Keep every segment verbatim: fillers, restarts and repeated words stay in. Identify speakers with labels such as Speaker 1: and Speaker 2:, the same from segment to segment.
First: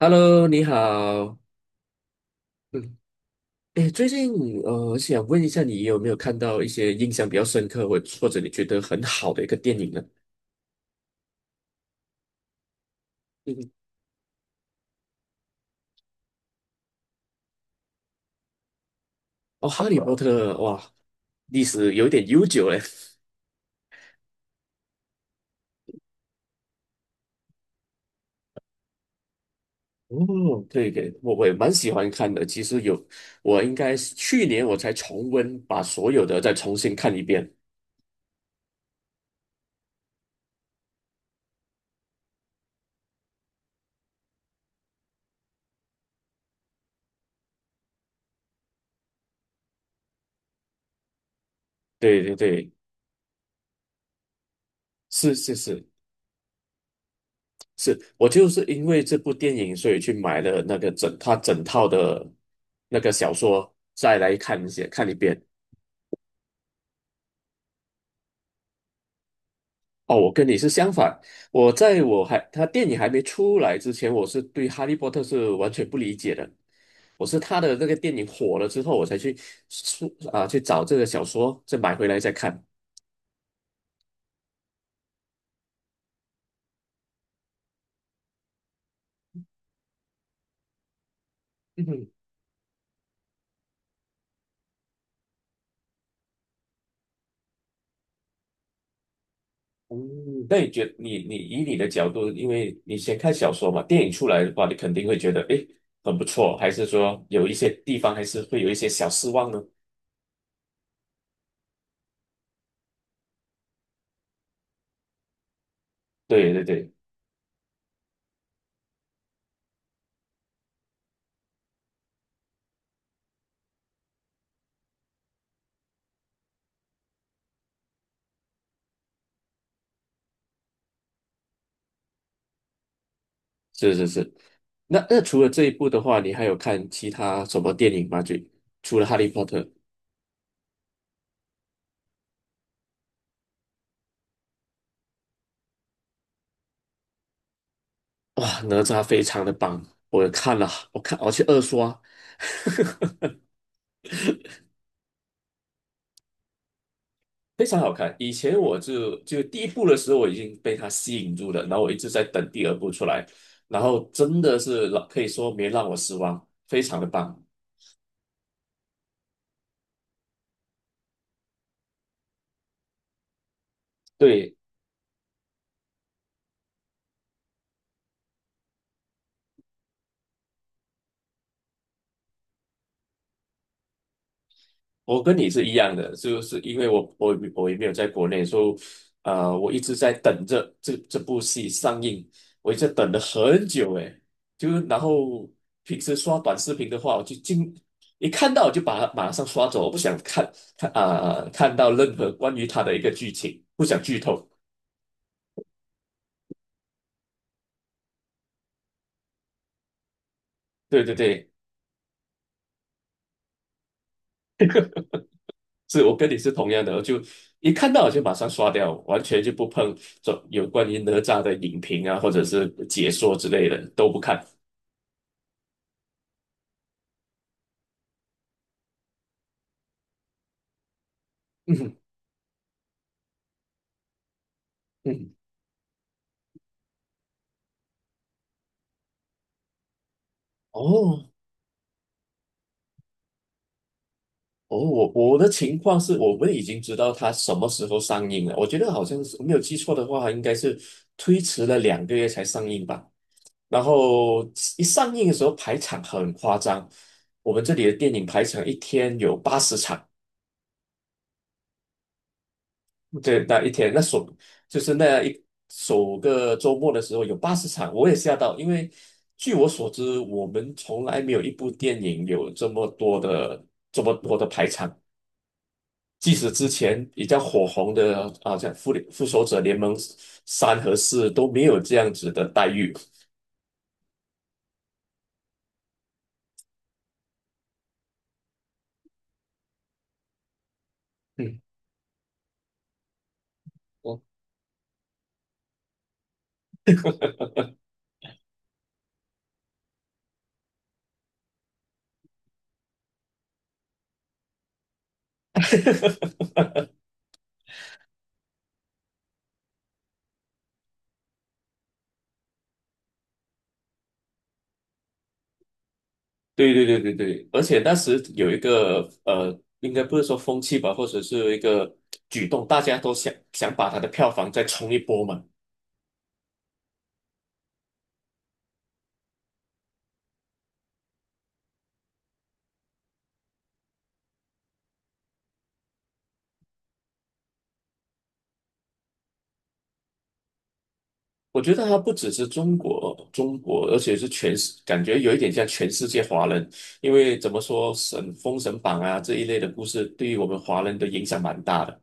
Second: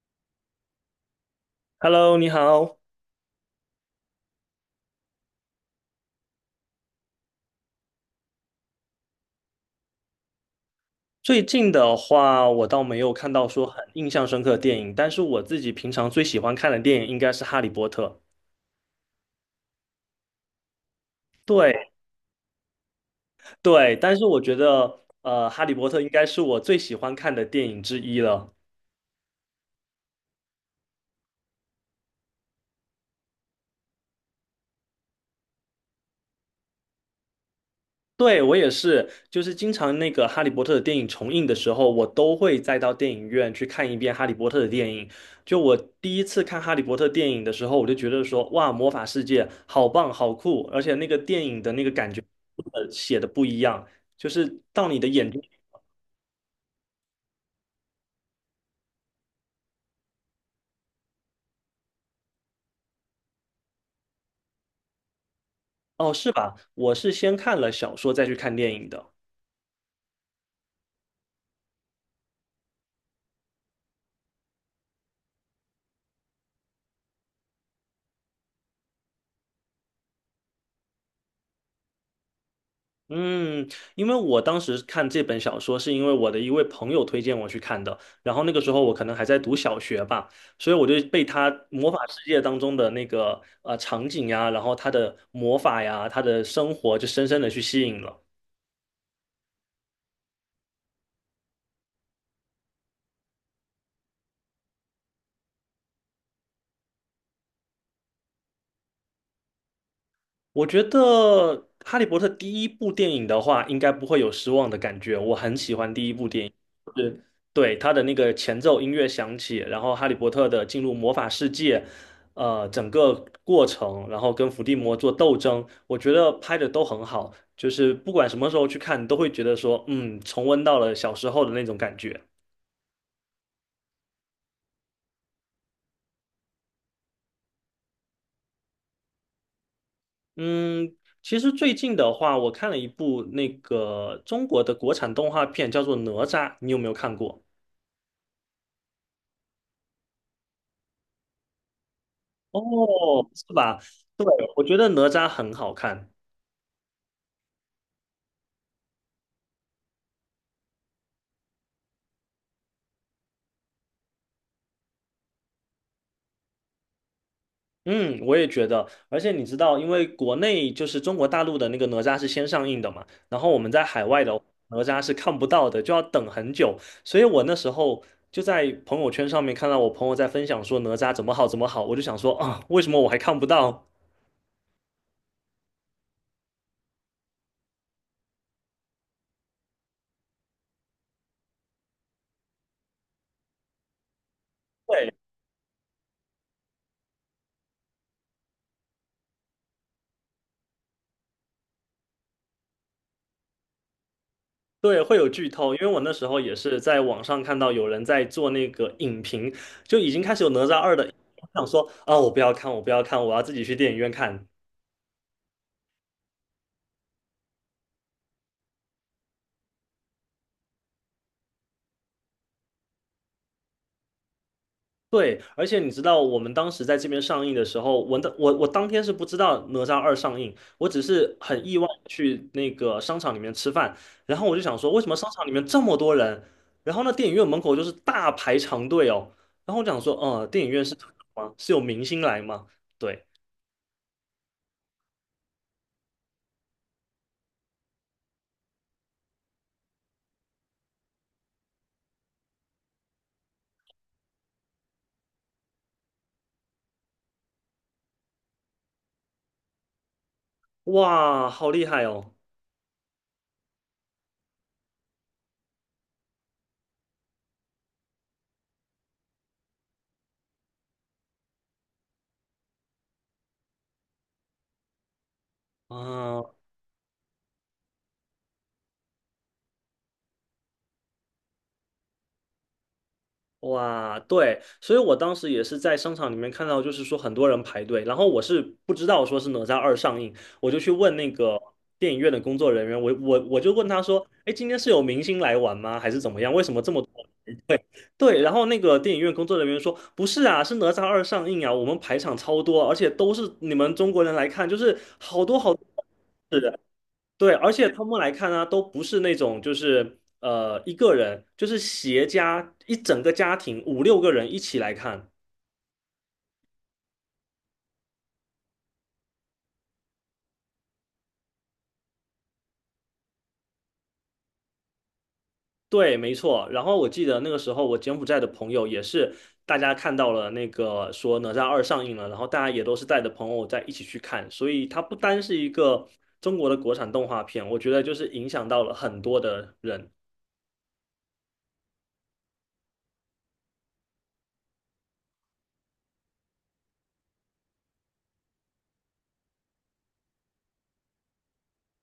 Speaker 1: Hello，你好。
Speaker 2: Hello，你好。
Speaker 1: 嗯，哎，最近呃，我想问一下，你有没有看到一些印象比较深刻，或或者你觉得很好的一个电影呢？
Speaker 2: 最近的话，我倒没有看到说
Speaker 1: 嗯，
Speaker 2: 很印象深刻的电影，但是我自己平常最喜欢看的电影应该是《哈利波特》。
Speaker 1: 哦，《哈利波特》哇，历
Speaker 2: 对
Speaker 1: 史有点悠久嘞。
Speaker 2: 对，但是我觉得，呃，《哈利波特》应该是我最喜欢看的电影之一了。
Speaker 1: 哦，对对，我我也蛮喜欢看的。其实有，我应该是去年我才重温，把所有的再重新看一遍。
Speaker 2: 对，我也是，就是经常那个《哈利波特》的电影重映的时候，我都会再到电影院去看一遍《哈利波特》的电影。就我第一次看《哈利波特》电影的时候，我就觉得说，哇，魔法世界好棒，好酷，而且那个电影的那个感觉，
Speaker 1: 对对对，
Speaker 2: 呃，写的不一样，就是到你的眼
Speaker 1: 是
Speaker 2: 睛。
Speaker 1: 是是。是我就是因为这部电影，所以去买了那个整他整套的那个小说，再来看一些看一遍。
Speaker 2: 哦，是吧？我是先看了小说再去看电影的。
Speaker 1: 哦，我跟你是相反，我在我还他电影还没出来之前，我是对《哈利波特》是完全不理解的。我是他的那个电影火了之后，我才去出啊去找这个小说，再买回来再看。
Speaker 2: 嗯，因为我当时看这本小说，是因为我的一位朋友推荐我去看的。然后那个时候我可能还在读小学吧，所以我就被他魔法 世界当中的那个呃场景呀，然后他的魔法呀，他的生活就深深的去吸引了。
Speaker 1: 嗯，那你觉你你以你的角度，因为你先看小说嘛，电影出来的话，你肯定会觉得诶很不错，还是说有一些地方还是会有一些小失望呢？
Speaker 2: 我觉得《哈利波特》第一部电影的话，应该不会有失望的感觉。我很喜欢第一部电影，
Speaker 1: 对对对，
Speaker 2: 就是对它的那个前奏音乐响起，然后哈利波特的进入魔法世界，呃，整个过程，然后跟伏地魔做斗争，我觉得拍的都很好。就是不管什么时候去看，都会觉得说，嗯，重温到了小时候的那种感觉。
Speaker 1: 是是是。那那除了这一部的话，你还有看其他什么电影吗？就除了《哈利波特》，
Speaker 2: 嗯，其实最近的话，我看了一部那个中国的国产动画片，叫做《哪吒》，你有没有看过？
Speaker 1: 哇，哪吒非常的棒，我看了，我看我去二刷，
Speaker 2: 哦，是吧？对，我觉得哪吒很好看。
Speaker 1: 非常好看。以前我就就第一部的时候，我已经被它吸引住了，然后我一直在等第二部出来，然后真的是让可以说没让我失望，非常的棒。
Speaker 2: 嗯，我也觉得。而且你知道，因为国内就是中国大陆的那个哪吒是先上映的嘛，然后我们在海外的
Speaker 1: 对。
Speaker 2: 哪吒是看不到的，就要等很久。所以我那时候就在朋友圈上面看到我朋友在分享说哪吒怎么好怎么好，我就想说啊，为什么我还看不到？
Speaker 1: 我跟你是一样的，就是因为我我我也没有在国内，所以呃，我一直在等着这这部戏上映，我一直等了很久诶，就然
Speaker 2: 对。
Speaker 1: 后平时刷短视频的话，我就经一看到我就把它马上刷走，我不想看看啊、看到任何关于他的一个剧情，不想剧透。
Speaker 2: 对，会有剧透，因为我那时候也是在网上看到有人在做那个影评，就已经开始有《哪吒二》的
Speaker 1: 对
Speaker 2: 影
Speaker 1: 对
Speaker 2: 评，我
Speaker 1: 对，
Speaker 2: 想说啊，我不要看，我不要看，我要自己去电影院看。
Speaker 1: 是我跟你是同样的，我就一看到我就马上刷掉，完全就不碰这有关于哪吒的影评啊，或者是解说之类的都不看。
Speaker 2: 对，而且你知道，我们当时在这边上映的时候，我的我我当天是不知道《哪吒二》上映，我只是很意外 地去那个商场里面吃饭，然后我就想说，为什么商
Speaker 1: 嗯，
Speaker 2: 场里面这么多人？然后呢，电影院门口就是大排长队哦。然后我想说，呃，电影院是特
Speaker 1: 哦
Speaker 2: 效吗？是有明星来吗？对，
Speaker 1: 哦，我我的情况是我们已经知道它什么时候上映了。我觉得好像是没有记错的话，应该是推迟了两个月才上映吧。然后一上映的时候排场很夸张，我们这里的电影排场一天有八十场，
Speaker 2: 哇，好厉害哦！
Speaker 1: 对，那一天那首就是那一首个周末的时候有八十场，我也吓到，因为据我所知，我们从来没有一部电影有这么多的这么多的排场。即
Speaker 2: 啊，
Speaker 1: 使之前比较火红的啊，像《复联复仇者联盟三》和四都没有这样子的待遇。
Speaker 2: 哇，对，所以我当时也是在商场里面看到，就是说很多人排队，然后我是不知道说是哪吒二上映，我就去问那个
Speaker 1: 嗯，
Speaker 2: 电影院的工作人员，我我我就问他
Speaker 1: 哦，
Speaker 2: 说，哎，今天是有明星来玩吗？还是怎么样？为什么这么多？对，然后那个电影院工作人员说，不是啊，是哪吒二上映啊，我们排场超多，而且都是你们中国人来看，就是好多好多。对，而且他们来看呢、都不是那种就是呃一个人，就是携家一整个家庭五六个人一起来看。
Speaker 1: 对对对对对，而且当时有一个呃，应该不是说风气吧，或者是一个举动，大家都想想把它的票房再冲一波嘛。
Speaker 2: 对，没错。然后我记得那个时候，我柬埔寨的朋友也是，大家看到了那个说《哪吒二》上映了，然后大家也都是带着朋友在一起去看，所以它不单是一个中国的国产动画片，我觉得就是影响到了很多的人。
Speaker 1: 我觉得它不只是中国，中国，而且是全世，感觉有一点像全世界华人，因为怎么说，神《封神榜》啊这一类的故事，对于我们华人的影响蛮大的。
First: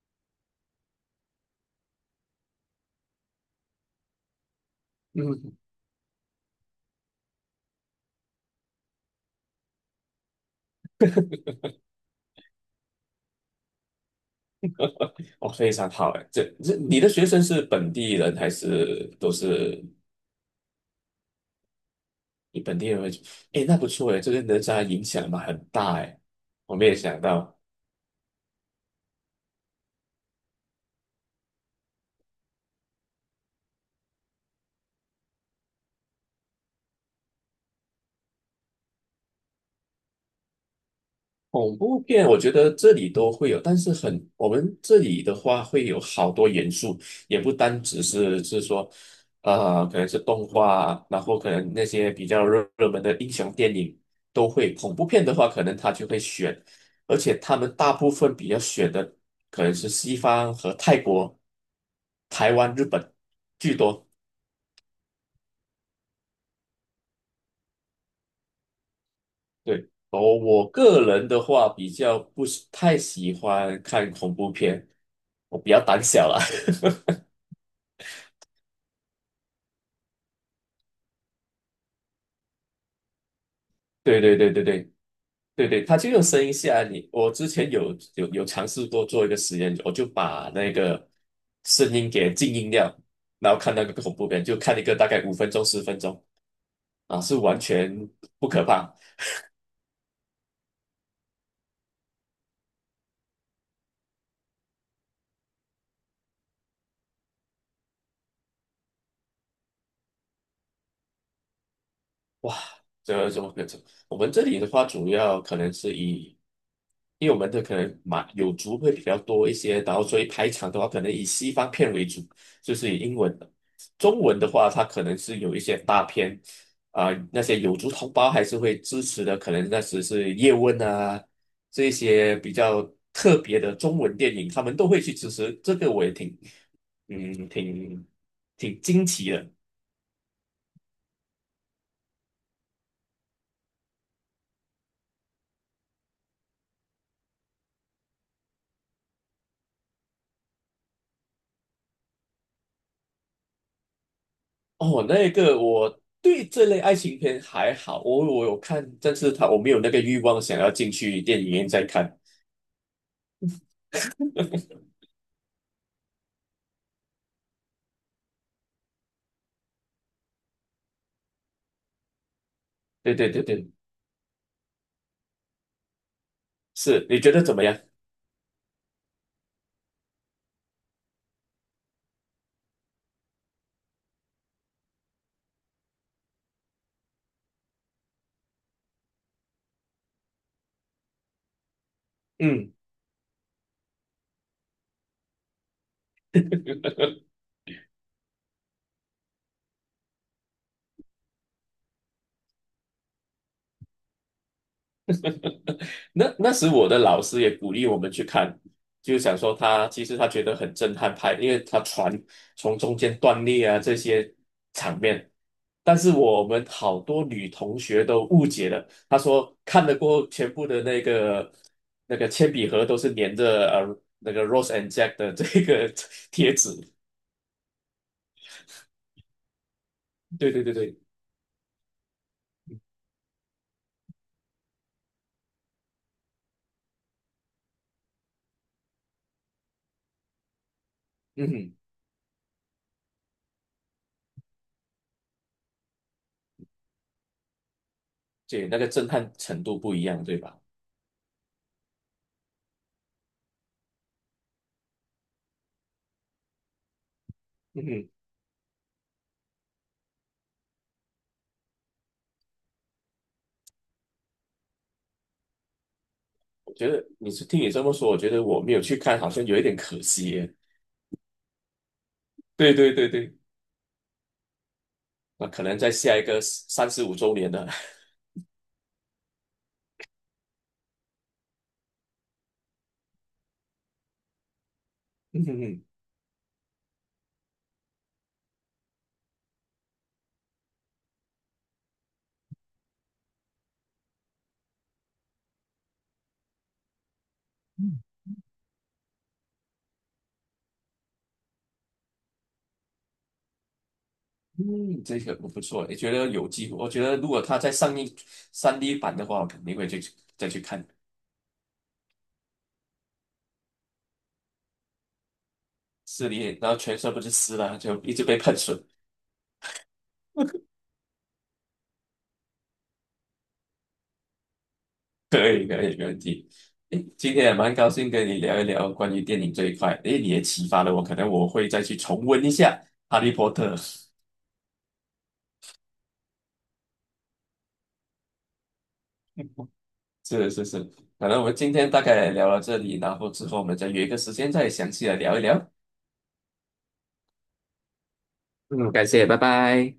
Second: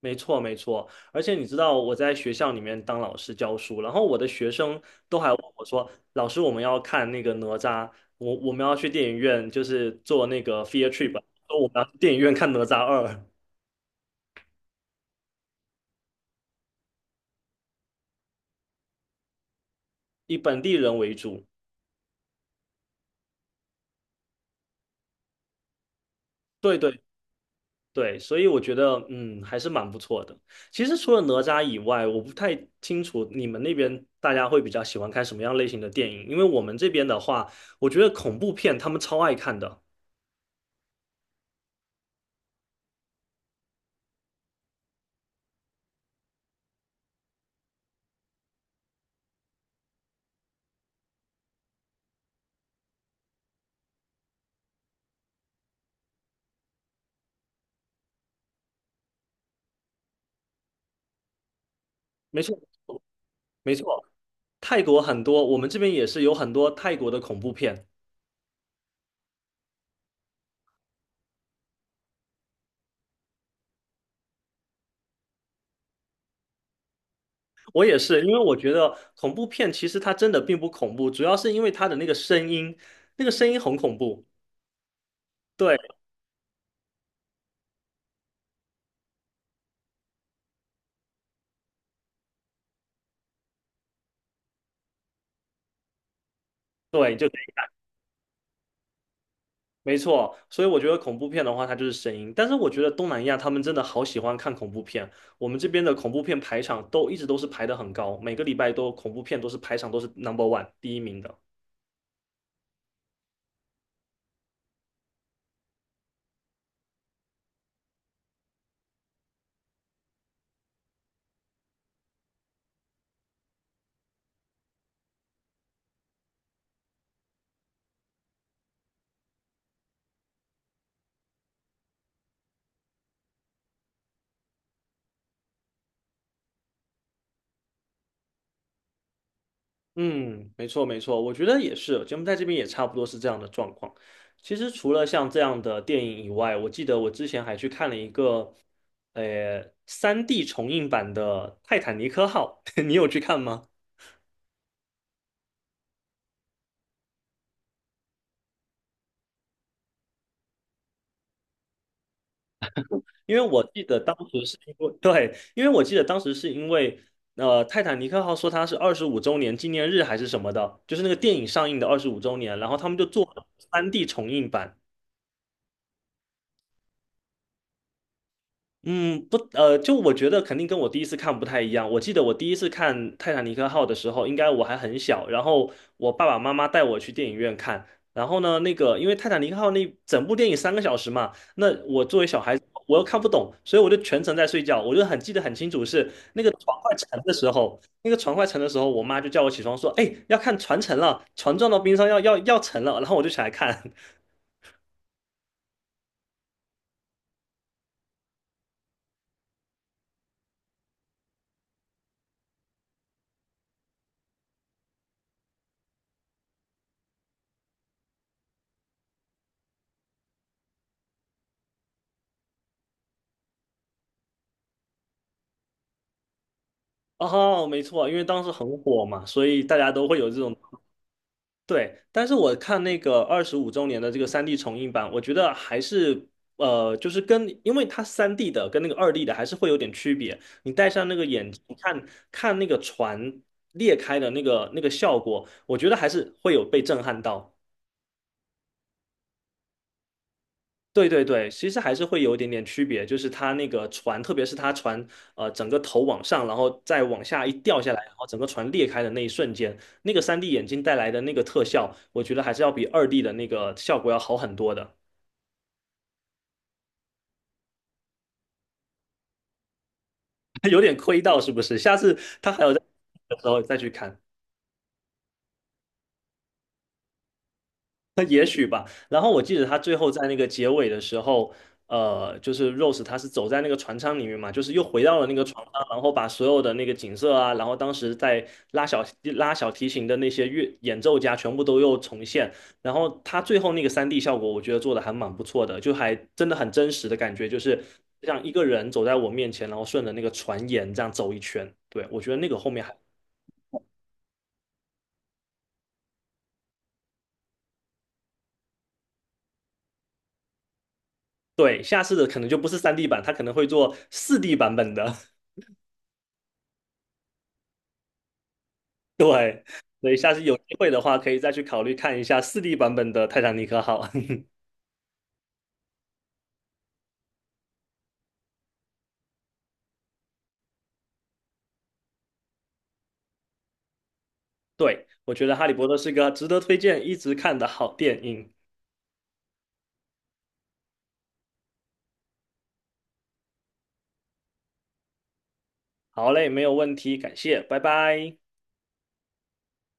Speaker 2: 没错，没错，而且你知道我在学校里面当老师教书，然后我的学生都还问
Speaker 1: 嗯。
Speaker 2: 我说：“老师，我们要看那个哪吒，我我们要去电影院，就是做那个 field trip，啊说我们要去电影院看哪吒二，
Speaker 1: 哦，非常好哎，这这你的学生是本地人还是都是
Speaker 2: 以本地人为主。”
Speaker 1: 你本地人会？哎，那不错哎，这个人才影响嘛很大哎，我
Speaker 2: 对
Speaker 1: 没有
Speaker 2: 对
Speaker 1: 想到。
Speaker 2: 对，所以我觉得嗯还是蛮不错的。其实除了哪吒以外，我不太清楚你们那边大家会比较喜欢看什么样类型的电影，因为我们这边的话，我觉得恐怖片他们超爱看的。
Speaker 1: 恐怖片，我觉得这里都会有，但是很，我们这里的话会有好多元素，也不单只是是说，呃，可能是动画啊，然后可能那些比较热热门的英雄电影都会。恐怖片的话，可能他就会选，而且他们大部分比较选的可能是西方和泰国、
Speaker 2: 没
Speaker 1: 台
Speaker 2: 错。
Speaker 1: 湾、日本
Speaker 2: 没
Speaker 1: 居
Speaker 2: 错，
Speaker 1: 多。
Speaker 2: 泰国很多，我们这边也是有很多泰国的恐怖片。
Speaker 1: 对，我我个人的话比较不是太喜欢看恐怖片，我比较胆小啦。
Speaker 2: 我也是，因为我觉得恐怖片其实它真的并不恐怖，主要是因为它的那个声音，那个声音很恐
Speaker 1: 对
Speaker 2: 怖。
Speaker 1: 对对对对对
Speaker 2: 对
Speaker 1: 对，他就用声音吓你。我之前有有有尝试过做一个实验，我就把那个声音给静音掉，然后看那个恐怖片，就看一个大概五分钟十分钟
Speaker 2: 对，
Speaker 1: 啊，
Speaker 2: 就
Speaker 1: 是完全不可怕。
Speaker 2: 没错。所以我觉得恐怖片的话，它就是声音。但是我觉得东南亚他们真的好喜欢看恐怖片，我们这边的恐怖片排场都一直都是排的很高，每个礼拜都恐怖片都是排场都是 number one 第一名的。
Speaker 1: 哇，这这么这能？我们这里的话，主要可能是以，因为我们的可能马有族会比较多一些，然后所以排场的话，可能以西方片为主，就是以英文的。中文的话，它可能是有一些大片，啊、那些有族同胞还是会支持的，可能那时是叶问啊，这些比较特别的中文电影，他们都会去支持，这个我也挺，嗯，挺挺惊奇的。
Speaker 2: 嗯，没错没错，我觉得也是，节目在这边也差不多是这样的状况。其实除了像这样的电影以外，我记得我之前还去看了一个，呃三 d 重映版的《泰坦尼克号》，你有去看吗？
Speaker 1: 哦，那个我对这类爱情片还好，我我有看，但是他我没有那个欲望想要进去电影院再看。
Speaker 2: 因为我记得当时是因为，对，因为我记得当时是因为，呃，《泰坦尼克号》说它是二十五周年纪念日还是什么的，就是那个电影上映的二十五周年，然后他们就
Speaker 1: 对
Speaker 2: 做
Speaker 1: 对对
Speaker 2: 了
Speaker 1: 对，
Speaker 2: 三 D 重映版。
Speaker 1: 是，你觉得怎么样？
Speaker 2: 嗯，不，呃，就我觉得肯定跟我第一次看不太一样。我记得我第一次看《泰坦尼克号》的时候，应该我还很小，然后我爸爸妈妈带我去电影院看。然后呢，那个因为《泰坦尼克号》那整部电影三个小时嘛，那我作为小孩子，
Speaker 1: 嗯。
Speaker 2: 我又看不懂，所以我就全程在睡觉。我就很记得很清楚是那个船快沉的时候，那个船快沉的时候，我妈就叫我起床说：“哎，要看船沉了，船撞到冰上要要要沉了。”然后我就起来看。
Speaker 1: 那那时我的老师也鼓励我们去看，就想说他其实他觉得很震撼拍，因为他船从中间断裂啊这些场面。但是我们好多女同学都误解了，她说看得过后全部的那个那个铅笔盒都是粘着呃那个 Rose and Jack 的这个 贴纸。
Speaker 2: 哦，没错，因为当时很火嘛，所以大家都会有这
Speaker 1: 对
Speaker 2: 种。
Speaker 1: 对对对，
Speaker 2: 对，但是我看那个二十五周年的这个三 d 重映版，我觉得还是呃，就是跟因为它三 d 的跟那个二 d 的还是会有点区别。你戴上那个
Speaker 1: 嗯
Speaker 2: 眼镜
Speaker 1: 哼，
Speaker 2: 看看那个船裂开的那个那个效果，我觉得还是会有被震撼到。
Speaker 1: 对，那个震撼程度不一样，对吧？
Speaker 2: 对对对，其实还是会有一点点区别，就是它那个船，特别是它船，呃，整个头往上，然后再往下一掉
Speaker 1: 嗯
Speaker 2: 下来，
Speaker 1: 哼，
Speaker 2: 然后整个船裂开的那一瞬间，那个三 d 眼镜带来的那个特效，我觉得还是要比二 d 的那个效果要好很多的，
Speaker 1: 我觉得你是听你这么说，我觉得我没有去看，好像有一点可惜耶。
Speaker 2: 有点亏到是不是？下次它还有
Speaker 1: 对
Speaker 2: 在
Speaker 1: 对对对，
Speaker 2: 的时候再去看。
Speaker 1: 那可能在下一个三十五周年的，
Speaker 2: 也许吧。然后我记得他最后在那个结尾的时候，呃，就是 Rose 他是走在那个船舱里面嘛，就是又回到了 那
Speaker 1: 嗯
Speaker 2: 个船舱，
Speaker 1: 嗯，
Speaker 2: 然后把所有的那个景色啊，然后当时在拉小拉小提琴的那些乐演奏家全部都又重现。然后他最后那个三 d 效果，我觉得做的还蛮不错的，就还真的很真实的感觉，就是像一个人走在我面前，然后顺着那个船沿这样走一圈。对，我觉得那个后面还。
Speaker 1: 嗯这个不错，也觉得有机会。我觉得如果他再上映三 d 版的话，我肯定会去再去看
Speaker 2: 对，下次的可能就不是三 d 版，他可能会做四 d 版本的。
Speaker 1: 四 d 然后全身不是湿了，就一直被喷水。
Speaker 2: 对，所以下次有机会的话，可以再去考虑看一下四 d 版本的《泰坦尼克号》。
Speaker 1: 可以可以，没问题。诶，今天也蛮高兴跟你聊一聊关于电影这一块。诶，你也启发了我，可能我会再去重温一下《哈利波特》。
Speaker 2: 对，我觉得《哈利波特》是个值得推荐、一直看的好电影。
Speaker 1: 是是是，可能我们今天大概聊到这里，然后之后我们再约一个时间再详细的聊一聊。
Speaker 2: 好嘞，没有问题，感谢，拜拜。
Speaker 1: 嗯，感谢，拜拜。